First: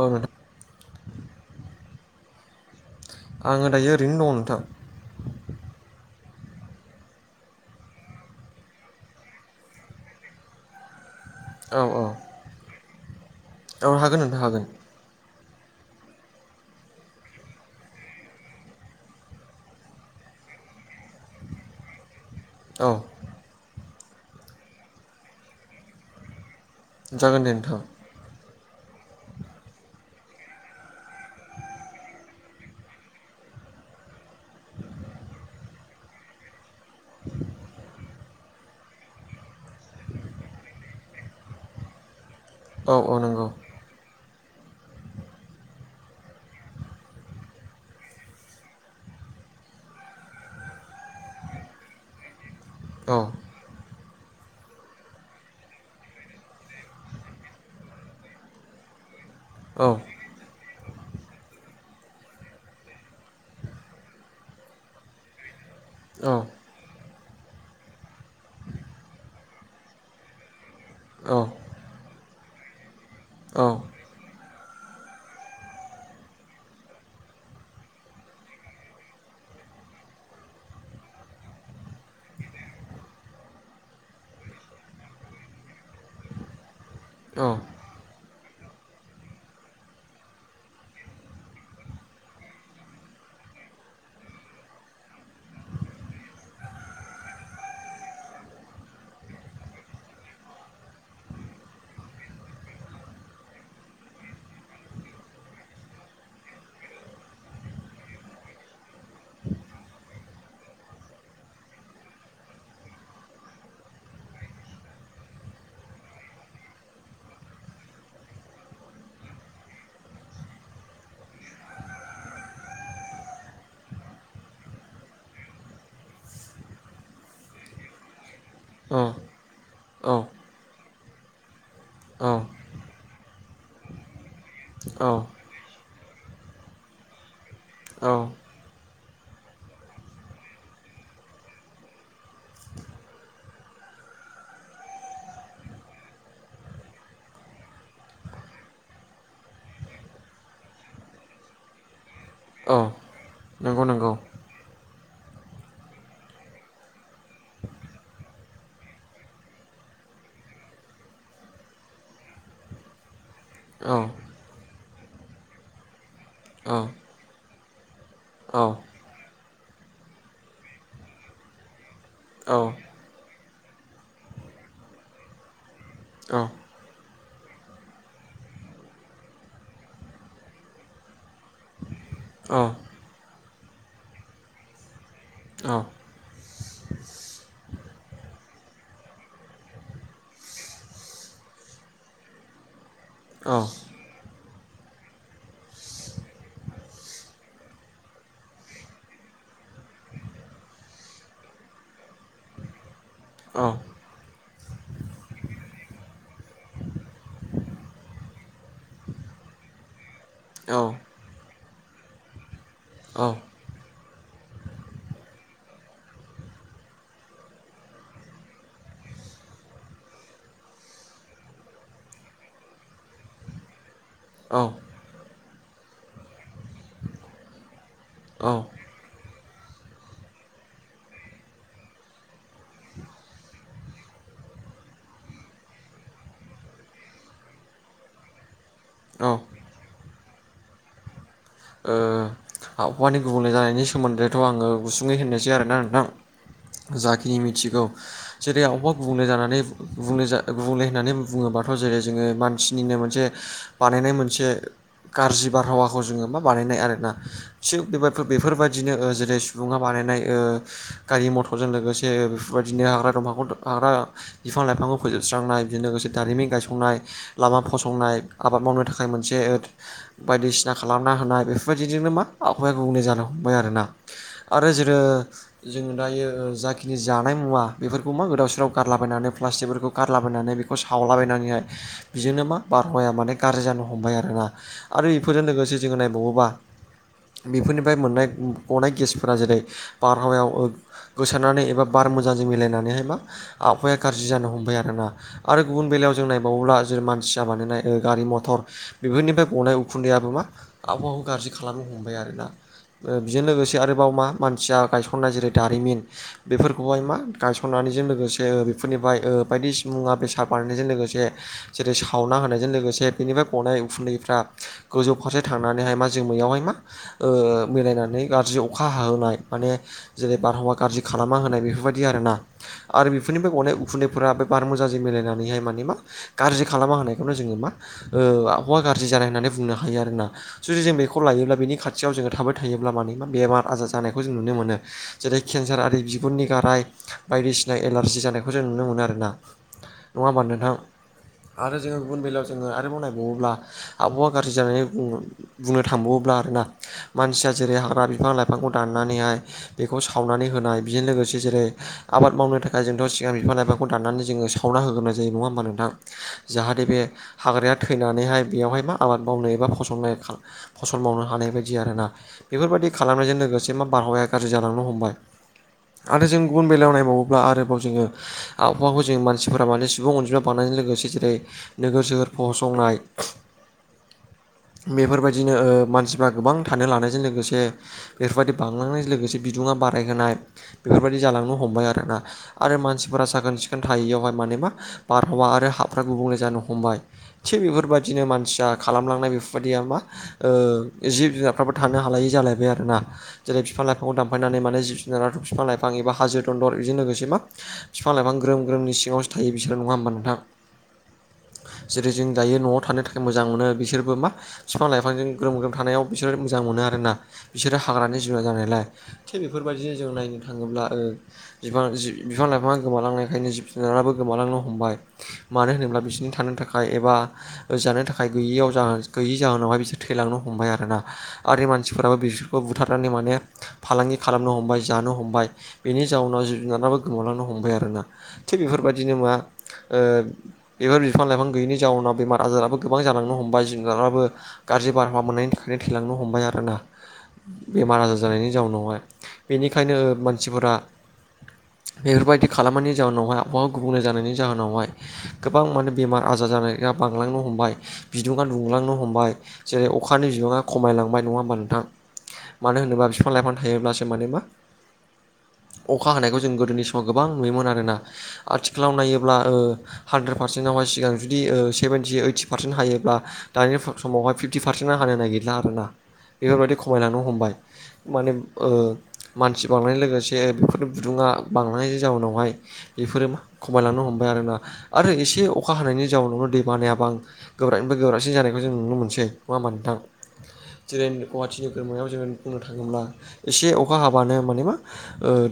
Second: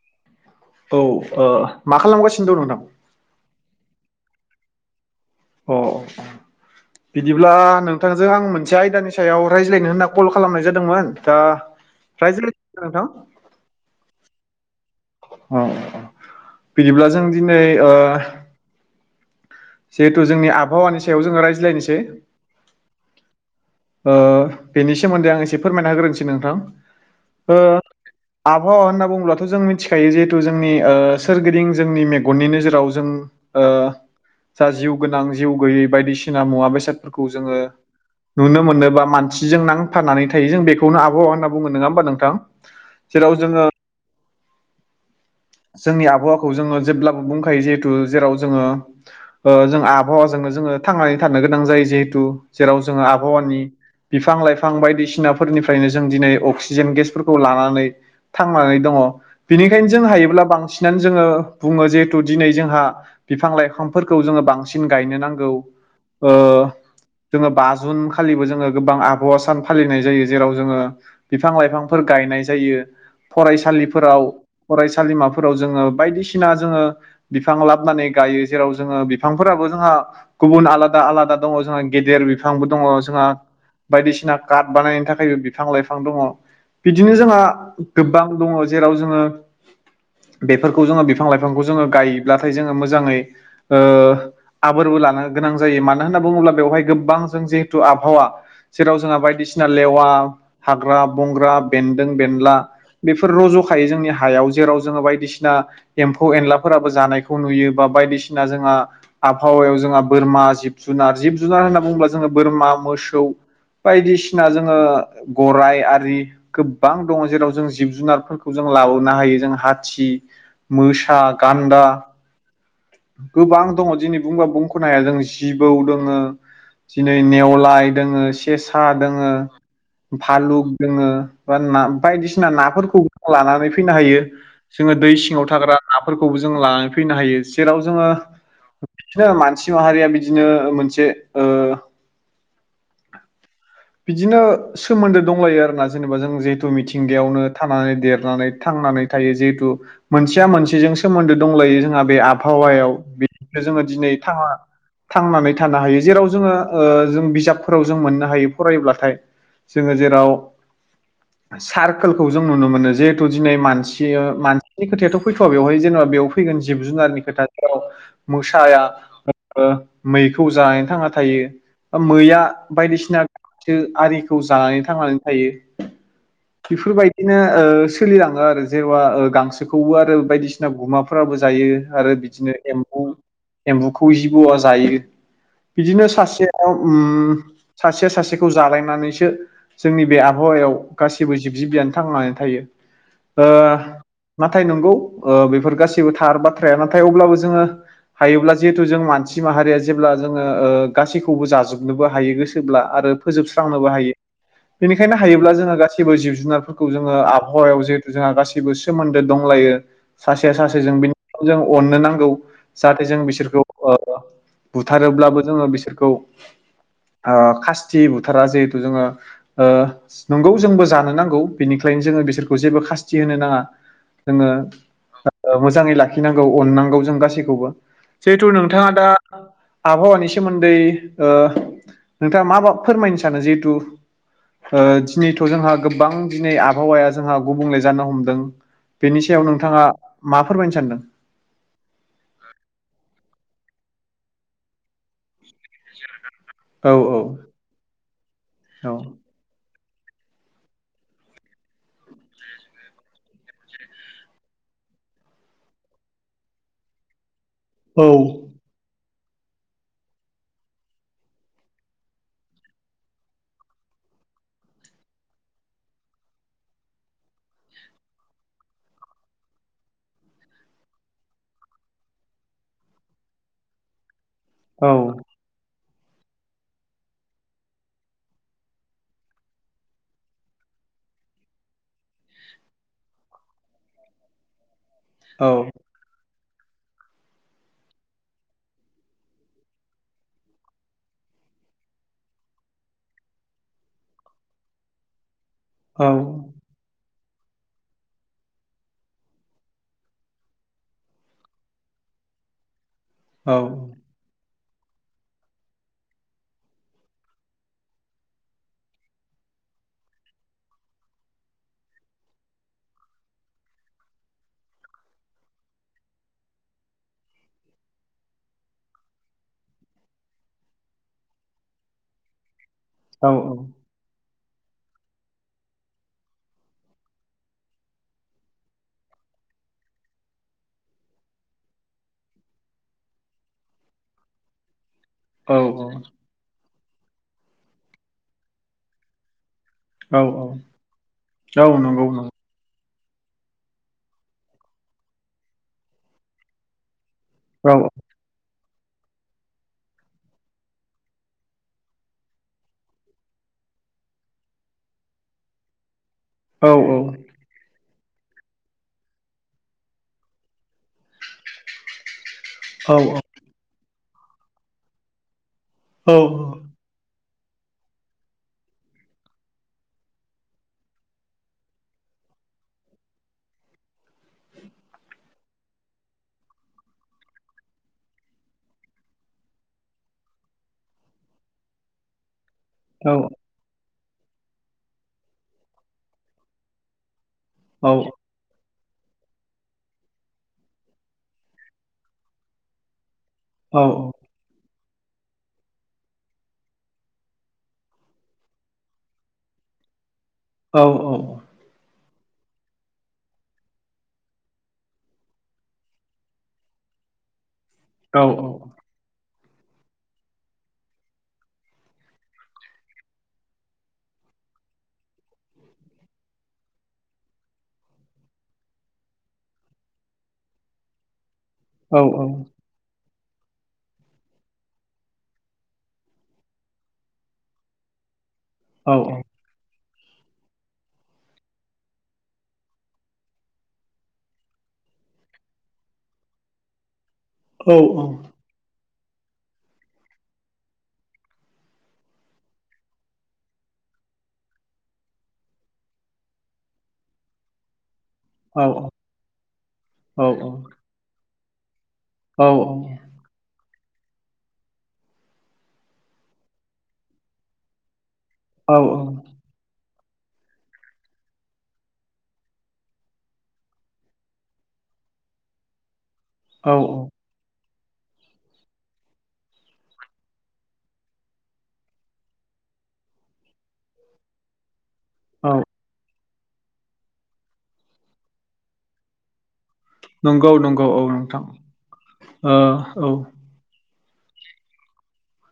औ नोंथां। औ ओ मा खालामगासिनो दं नोंथां? आङो दायो ओरैनो दङ नोंथां। अ बिदिब्ला नोंथांजों आं मोनसे आयदानि सायाव रायज्लायनो होन्ना कल खालामनाय जादोंमोन? दा औ औ [unintelligible] नोंथां औ हागोन नोंथां हागोन। औ औ बिदिब्ला जों दिनै ओ जिहेथु जोंनि आबहावानि सायाव जोङो रायज्लायनिसै। औ ओ बेनि सोमोन्दै आं एसे फोरमायना होग्रोनिसै नोंथां। जागोन दे ओ नोंथां। आबहावा होनना बुङोब्लाथ' जों मिथिखायो जिहेथु जोंनि ओ सोरगिदिं जोंनि मेगननि नोजोराव जों ओ जा जिउ गोनां जिउ गैयै बायदिसिना मुवा बेसादफोरखौ जोङो नुनो मोनोबा मानसिजों नांथानानै थायो जों बेखौनो आबहावा होनना बुङो नङा होमबा नोंथां? औ औ जेराव नंगौ। जोङो जोंनि आबहावाखौ जोङो जेब्लाबो बुंखायो जिहेथु जेराव जोङो ओ जों आबहावाजोंनो जोङो थांनानै थानो गोनां जायो जिहेथु जेराव जोङो औ आबहावानि बिफां-लाइफां बायदिसिनाफोरनिफ्रायनो जों दिनै अक्सिजेन गेसफोरखौ लानानै थांनानै दङ औ बेनिखायनो जों हायोब्ला बांसिनानो जोङो बुङो जिहेथु दिनै जोंहा बिफां-लाइफांफोरखौ जोङो बांसिन गायनो नांगौ औ ओ जोङो बा जुन खालिबो जोङो गोबां आबहावा सान फालिनाय जायो जेराव जोङो औ बिफां-लाइफांफोर गायनाय जायो औ फरायसालिफोराव सालिमाफोराव जोङो बायदिसिना जोङो बिफां लाबनानै गायो जेराव जोङो बिफांफोराबो जोंहा गुबुन आलादा आलादा दङ जोंहा गेदेर बिफांबो दङ जोंहा बायदिसिना कार्ट बानायनो थाखायबो बिफां-लाइफां दङ। बिदिनो जोंहा गोबां दङ जेराव जोङो बेफोरखौ जोङो बिफां-लाइफांखौ जोङो गायोब्लाथाय जोङो मोजाङै ओ आबोरबो लानो गोनां जायो मानो होनना बुङोब्ला बेवहाय गोबां जों जिहेथु आबहावा जेराव जोंहा बायदिसिना लेवा, हाग्रा-बंग्रा, बेन्दों-बेनला बेफोर रज' खायो जोंनि हायाव जेराव जोङो बायदिसिना एम्फौ-एनलाफोराबो जानायखौ नुयो बा बायदिसिना जोंहा आबहावायाव जोंहा बोरमा जिब-जुनार जिब-जुनार होनना बुङोब्ला जोङो बोरमा, मोसौ बायदिसिना जोङो गराय आरि गोबां दङ जेराव जों जिब-जुनारफोरखौ जों लाबोनो हायो जों हा सग मोसा, गान्दा गोबां दङ दिनै बुंबा बुंख'नो हाया जों जिबौ दोङो। दिनै नेवलाय दोङो, सेसा दोङो। भालुक दोङो बा ना बायदिसिना नाफोरखौ लानानै फैनो हायो। जोङो औ दै सिङाव थाग्रा नाफोरखौबो जों लानानै फैनो हायो जेराव जोङो औ बिदिनो मानसि माहारिया बिदिनो मोनसे ओ बिदिनो सोमोन्दो दंलायो आरोना जेनेबा जों जिहेथु मिथिंगायावनो थानानै देरनानै थांनानै थायो जिहेथु मोनसेया मोनसेजों सोमोन्दो दंलायो जोंहा बे औ आबहावायाव बेनिफ्राय नंगौ जोङो नंगौ दिनै थांना थांनानै थानो हायो जेराव जोङो ओ जों बिजाबफोराव जों मोननो हायो। फरायोब्लाथाय जोङो जेराव सारकोलखौ जों नुनो मोनो जिहेथु दिनै औ मानसि मानसिनि खोथायाथ' फैथ'वा बेवहाय जेनेबा बेयाव फैगोन औ जिब-जुनारनि खोथाफोराव औ मोसाया ओ मैखौ जानानै थांना थायो। मैया औ बायदिसिना गांसो आरिखौ जानानै थांनानै थायो। औ बेफोरबायदिनो ओ सोलिलाङो आरो जेन'बा गांसोखौबो आरो बायदिसिना गुमाफो फोराबो जायो आरो औ बिदिनो एम्बु एम्बुखौ जिबौआ जायो। बिदिनो सासेयाव उम सासेया सासे खौ जालायनानैसो जोंनि बे आबहावायाव गासैबो जिब जिबियानो थांनानै थायो। ओ नाथाय नंगौ ओ बेफोर गासैबो थार बाथ्राया नाथाय अब्लाबो जोङो हायोब्ला जिहेथु जों मानसि माहारिया जेब्ला जोङो ओ गासैखौबो जाजोबनोबो हायो गोसोब्ला आरो फोजोबस्रांनोबो हायो। बेनिखायनो हायोब्ला जोङो गासिबो जिब जुनारफोरखौ जोङो आबहावायाव जिहेथु जोंहा गासिबो गासिबो सोमोन्दो दंलायो। सासेया सासेजों औ बिनिखायनो‌ जों अननो नांगौ जाहाथे जों बिसोरखौ बुथारोब्लाबो जोङो बिसोरखौ खासथि बुथारा जिहेथु जोङो ओ नंगौ जोंबो जानो नांगौ बेनिखायनो जोङो बिसोरखौ जेबो खासथि होनो नाङा। जोङो औ ओ ओ मोजाङै लाखिनांगौ अननांगौ जों गासैखौबो जिहेथु नोंथाङा दा आबहावानि सोमोन्दै ओ नोंथाङा मा मा फोरमायनो सानो जिहेथु ओ दिनैथ' जोंहा गोबां दिनै आबहावाया जोंहा गुबुंले जानो हमदों बेनि सायाव नोंथाङा मा फोरमायनो सानदों? ओ आबहावानि गुबुंले जानायनि सोमोन्दैथ' आङो गुसुुंङै होननोसै आरोना नोंथां औ जा औ खिनि मिथिगौ। जेरै औ आबहावा गुबुंले जानानै गुबुंले जा गुबुंले होननानै बुङोबाथ' जेरै जोङो मानसिनिनो मोनसे बानायनाय मोनसे गाज्रि बारहावाखौ जोङो मा बानायनाय आरोना थिग बेफोरबायदिनो जेरै सुबुङा बानायनाय ओ गारि मथरजों लोगोसे बेफोरबायदिनो हाग्रा दंफांखौ हाग्रा बिफां लाइफांखौ फोजोबस्रांनाय बिजों लोगोसे दारिमिन गायसंनाय लामा फसंनाय आबाद मावनो थाखाय मोनसे बायदिसिना खालामना होनाय बेफोरबायदिजोंनो मा आबहावाया गुबुंले जानो हमबाय आरोना आरो औ जेरै जोङो दायो जाखिनि जानाय मुवा बेफोरखौ मा गोदाव सोराव गारलाबायनानै प्लास्टिकफोरखौ गारलाबायनानै बे बेखौ सावलाबायनानैहाय बेजोंनो मा बारहावाया माने गाज्रि जानो हमबाय आरोना। आरो बेफोरजों लोगोसे जोंङो नायबावोबा बेफोरनिफ्राय मोननाय गनाय गेसफोरा जेरै बारहावायाव ओ गोसारनानै एबा बार मोजांजों मिलायनानैहाय मा आबहाया गाज्रि जानो हमबाय आरोना। आरो गुबुन औ बेलायाव जों नायबावोब्ला जेरै मानसिया बानायनाय ओ गारि मथर बेफोरनिफ्राय गनाय उखुन्दैयाबो मा आबहावाखौ गाज्रि खालामनो हमबाय आरो ना बेजों औ लोगोसे आरोबाव मा मानसिया गायसननाय जेरै दारिमिन बेफोरखौहाय मा गायसननानैजों लोगोसे बेफोरनिफ्राय बायदिसि मुवा बेसाद बानायनायजों लोगोसे जेरै सावना होनायजों लोगोसे बेनिफ्राय गनाय उखुन्दैफ्रा गोजौ फारसे थांनानैहाय मा जोमैयावहाय मा ओ मिलायनानै गाज्रि अखा हाहोनाय माने जेरै बारहावा गाज्रि खालामना होनाय बेफोरबायदि ना आरो औ बेफोरनिफ्राय गनाय उखुन्दैफोरा बे बारमुजाजों मिलायनानैहाय माने मा गाज्रि खालामना होनायखौनो जोङो मा ओ आबहावा गाज्रि जानाय होननानै बुंनो हायो आरोना जुदि जों बेखौ लायोब्ला बेनि खाथियाव जोङो थाबाय थायोब्ला माने मा बेमार आजार जानायखौ जों नुनो मोनो जेरै औ केन्सार आरो बिग गुरनि गाराय बायदिसिना एलारजि जानायखौ जों नुनो मोनो आरो ना। नङा औ होमबा नोंथां औ आरो जोङो नंगौ गुबुन नंगौ बेलायाव जोङो आरोबाव नायबावोब्ला आबहावा गाज्रि जानानैङ बुंनो थांबावोब्ला आरोना मानसिया औ जेरै हाग्रा बिफां-लाइफां बिफांखौ दाननानैहाय बेखौ सावनानै होनाय बेजों लोगोसे जेरै आबाद मावनो थाखाय दा जों सिगां बिफां‌ लाइफखौादानानै जोङो साधना होगोन जायो नङा ओमबा नोंथां। ए। जाहाथे बे हाग्राया थैनानैहाय बेयावहाय मा आबाद मावनो एबा फस फसल मावनो हानाय बायदि आरोना बेफोरबायाददि औ खालामनायजों लोगोसे मा बारहावाया गाज्रि जालांनो हमबाय औ आरो जों गुबुन बेलायाव नायबावोब्ला आरोबाव जोङो आबहावाखौ जों मानसिफोरा माने सुबुं अनजिमा बांनायजों लोगोसे जेरै नोगोर सोहोर फसंनाय बेफोरबायदिनो ओ मानसिफ्रा गोबां थानो लानायजों लोगोसे बेफोरबायदि बांलांनाय लोगोसे बिदुुं बारायहोनाय बेफोरबायदि जालांनो हमबाय आरोना आरो औ मानसिफोरा साखोन सिखोन थायैयावहाय माने मा बारहावा आरो हाफ्रा गुबुंले जानो हमबाय। थिग औ बेफोरबदिनो मानसिया खालामलांनाय बेफोरबायदिया मा ओ जिब जुनारफ्राबो थानो हालायि जालायबाय आरो ना जेरै बिफां लाइफां दामफ दानफायनानै माने जिब जुनार, बिफां लाइफां एबा हाजो दन्दल बेजों लोगोसे मा बिफां -लाइफां ग्रोम ग्रोमनि सिङावसो थायो बिसोरो नङा होमबा नोंथां? औ औ। जेरै जों दायो न'आव थानो थाखाय मोजां मोनो बिसोरबो मा बिफां लाइफांजों ग्रोम ग्रोम। थानायाव बिसोरो मोजां मोनो आरोना बिसोरो औ हाग्रानि जुनार औ जानायलाय। थिग बेफोरबायदिनो जों नायनो थाङोब्ला ओ बि जि बिफां लाइफाङा गोमालांनायखायनो जिब जुनाराबो गोमालांनो हमबाय। मानो होनोब्ला बिसोरनि थानो थाखाय एबा जानो थाखाय गैयियाव जाह गैयै जाहोनावहाय बिसोर थैलांनो हम हमबाय आरोना आरो औ मानसिफोराबो औ बि खौ बुथारनानै माने फालांगि खालामनो हमबाय जानो हमबाय। बेनि जाउनााव जुनाराबो गोमालांनो हमबाय आरोना थिग बेफोरबायदिनो मा बेफोर बिफां- लाइफां गैयिनि जाउनाव बेमार आजाराबो गोबां जानांनो हमबबाय जुनगाराबो गाज्रि बार हावा मोननायनि थाखायनो थैलांनो हमबाय आरोना बेमार आजार जानायनि जाउनावहाय। बेनिखायनो मानसिफोरा बेफोरबायदि खालामनायनि जाहोनावहाय आबहावा गुबुंले जानायनि जाहोनावहाय गोबां माने बेमार आजार जानाया बांलांनो हमबाय। बिदुं औ दुंलांनो हमबाय जेरै औ अखानि बिबाङा खमायलांबाय नङा होमबा नोंथां? औ मानो होनोबा बिफां लाइफां थायोब्लासो माने मा अखा हानायखौ जों गोदोनि समाव गोबां नुयोमोन आरोना औ आथिखालाव नायोब्ला हानद्रेद पारसेन्टावहाय सिगां जुदि सेभेनन्टि ओइटि फ पारसेन्ट हायोब्ला दानि समावाय फिटि फ पारसेन्टना हानो नागिरला आरोना औ बेफोरबायदि खमायलांनो हमबाय। माने मानसि बांनाय लोगोसे बेफोरनि गुदुङा बांलनायनि जाउनावहाय। बेफोरो मा खमायलांनो हमबाय आरोना। आरो एसे अखा हानायनि जाउनावनो दै बानायाबा आं गोबोरानिफ्राय गोबोरासिन जानायखौ जों नुनो मोनसै। नङा होमबा नोंथां नंगौ नंगौ औ जेरै नोंथां गुवाहाटिनि बोरमायाव जों बुंनो थाङोब्ला ओ एसे अखा हाबानो माने मा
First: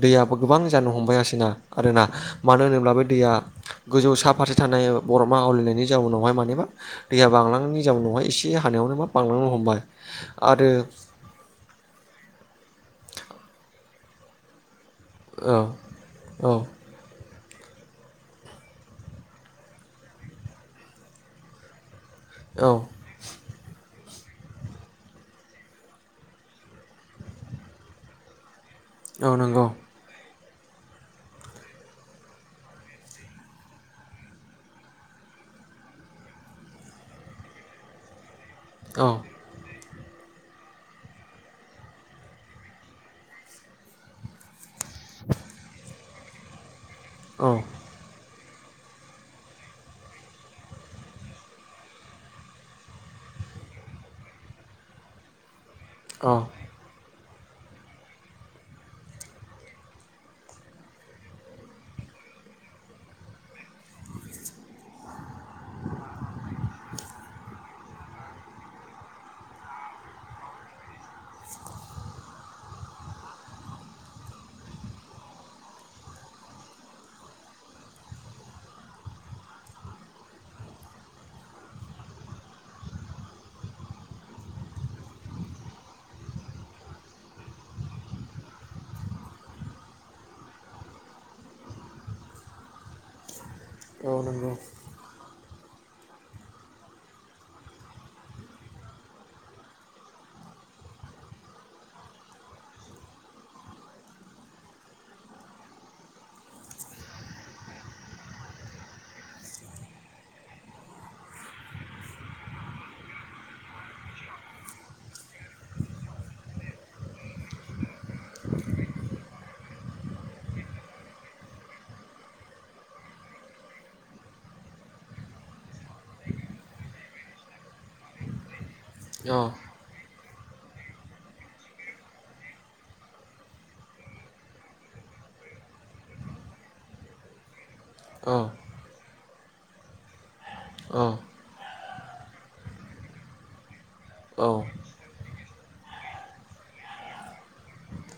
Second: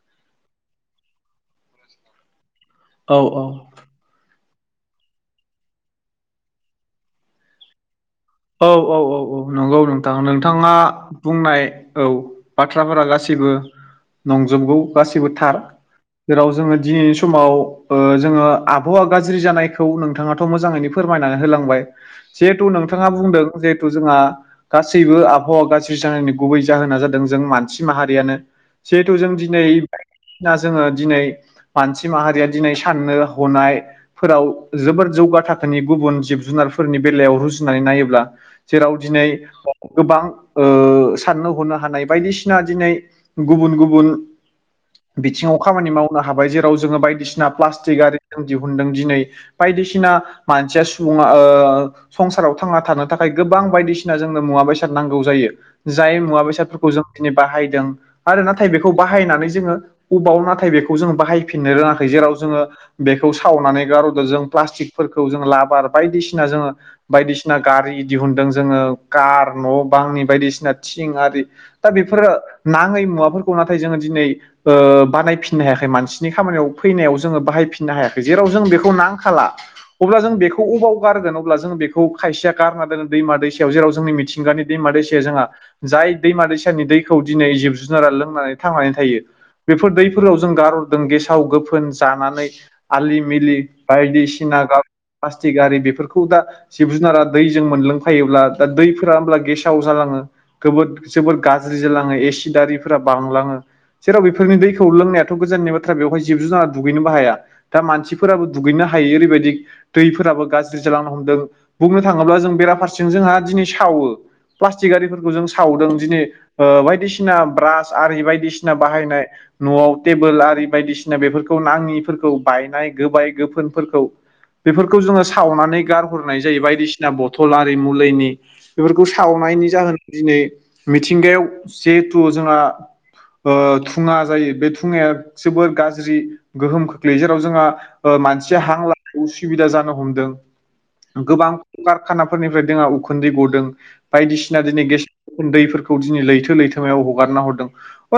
दैआबो गोबां जानो हमबायसैना आरोना मानो होनोब्ला बे औ दैया औ गोजौ सा फारसे थानाय बर'मा आवलिनायनि जाउनावहाय माने मा दैआ बांलांनायनि जाउनावहाय एसे औ औ हानायावनो मा औ औ बांलांनो नंगौ हमबाय नोंथां आरो नोंथाङा बुंनाय औ बाथ्राफोरा गासैबो नंजोबगौ गासिबो औ थार जेराव औ जोङो दिनै सु नि समाव जोङो आबहावा गाज्रि जानायखौ नोंथाङाथ' मोजाङैनो फोरमायनानै होलांबाय। जिहेथु औ नोंथाङा बुंदों जिहेथु जोंहा गासैबो आबहावा गाज्रि जानायनि गुबै जाहोना जादों जों मानसि माहारियानो जिहेथु औ जों दिनै नंगौ [unintelligible] दिनै मानसि माहारिया दिनै साननो हनाय फोराव जोबोर जौगा थाखोनि गुबुन जिब जुनारफोरनि बेलायाव रुजु नानै नायोब्ला जेराव औ दिनै गोबां ओ साननो हनो हानाय बायदिसिना दिनै गुबुन गुबुन बिथिङाव खामानि मावनो हाबाय जेराव जोङो बायदिसिना औ प्लास्ट आरि दिहुनदों दिनै बायदिसिना मानसिया सुबुङा ओ संसाराव थांना थानो थाखाय गोबां बायदिसिना जोंनो मुवा बेसाद नांगौ जायो जाय औ मुवा बेसादफोरखौ जों बाहायदों आरो नाथाय बेखौ बाहायनानै जोङो अबाव नाथाय बेखौ जोंङो बाहायफिननो रोङाखै जेराव जोङो बेखौ सावनानै गारहरदो जों प्लास्टिकफोरखौ जों लाबार बायदिसिना जोङो बायदिसिना गा आरि दिहुनदों जोङो कार न' बांनि बायदिसिना थिं आरि दा बेफोरो नाङै मुवाफोरखौ नाथाय जोङो दिनै ओ बानायफिननो हायाखै मानसिनि खामानियाव फैनायाव जोङो बाहायफिननो हायाखै जेराव जों बेखौ नांखाला। अब्ला जों बेखौ अबाव गारगोन अब्ला जों बे खौ खायसेया गारना दोनो दैमा दैसायाव जेराव जोंनि मिथिंगानि दैमा दैसायाव जोंहा जाय दैमा दैसानि दैखौ दिनै जिब जुनारा लोंनानै थांनानै थायो। बेफोर दैफोराव जों गारहरदों गेसाव गोफोन जानानै आलि मिलि औ नंगौ बायदिसिना प्लास्टिक आरि बेफोरखौ दा जिब जुनारा दैजों मोलोंफायोब्ला दा दैफोरा होमब्ला गेसाव जालाङो। गोबोद जोबोद गाज्रि जालाङो एसिदारिफोरा बांलाङो जेराव बेफोरनि दैखौ लोंनायाथ' गोजाननि बाथ्रा बेवहाय जिब जुनारा दुगैनोबो हाया। दा मानसिफोराबो दुगैनो हायि ओरैबायदि दैफोराबो गाज्रि जालांनो हमदों। बुंनो थाङोब्ला जों बेराफारसेथिं जोंहा दिनै सावो प्लास्टिक आरिफोरखौ जों सावदों दिनै ओ बायदिसिना ब्रास आरि बायदिसिना बाहायनाय। न'आव टेबोल आरि बायदिसिना बेफोरखौ नाङिफोरखौ बायनाय गोबाय गोफोनफोरखौ बेफोरखौ जोङो सावनानै गारहर नाय जायो बायदिसिना बथल आरि मुलिनि बेफोरखौ औ सावनायनि जाहोन दिनै मिथिंगायाव जिहेथु जोंहा ओ धुंङा जायो बे धुङाया जोबोर गाज्रि गोहोम खोख्लैयो जेराव जोंहा ओ औ मानसिया हां लानायाव उसुबिदा जानो हमदों। औ। गोबां कारखानाफोरनिफ्राय जोंहा उखुन्दै गदों। बायदिसिना दिनै गेस दैफोरखौ दिनै लैथो लैथोमायाव हगारना हरदों।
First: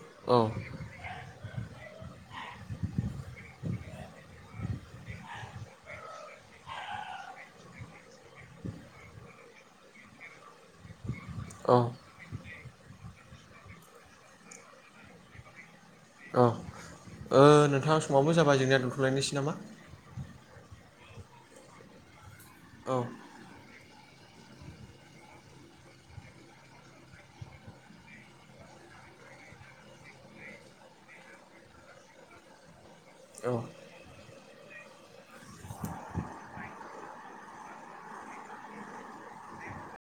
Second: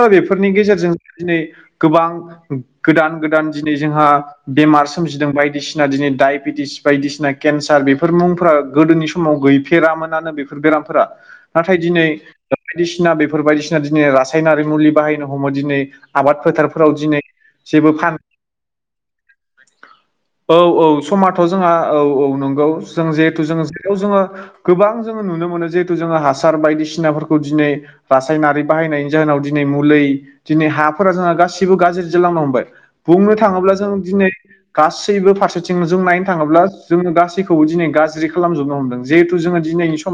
अ औ बेफोरनि गेजेरजों दिनै गोबां गोदान गोदान दिनै जोंहा बेमार सोमजिदों बायदिसिना दिनै डाइबेटिस बायदिसिना केन्सार बेफोर मुंफोरा गोदोनि समाव गैफेरामोनानो बेफोर बेरामफोरा। नाथाय औ दिनै बायदिसिना बेफोर बायदिसिना दिनै रासायनारि मुलि बाहायनो हमो दिनै आबाद फोथारफोराव दिनै जेबो नोंथां फान समाबो जाबाय जोंनिया दोनथ'लायनोसै नामा? औ औ समाथ' जोंहा औ औ नंगौ औ जों जिहेथु जोङो थ' जोंङो गोबां जोङो नुनो मोनो जिहेथु जोङो हासार बायदिसिनाफोरखौ दिनै रासायनारि बाहायनायनि जाहोनाव दिनै मुलै दिनै हाफोरा जोंहा गासिबो गाज्रि जालांनो हमबाय। बुंनो औ थाङोब्ला जों दिनै गासैबो फारसेथिं जों नायनो थाङोब्ला जोङो दा गासैखौबो दिनै गाज्रि खालामजोबनो हमदों जिहेथु जोङो दिनैनि सम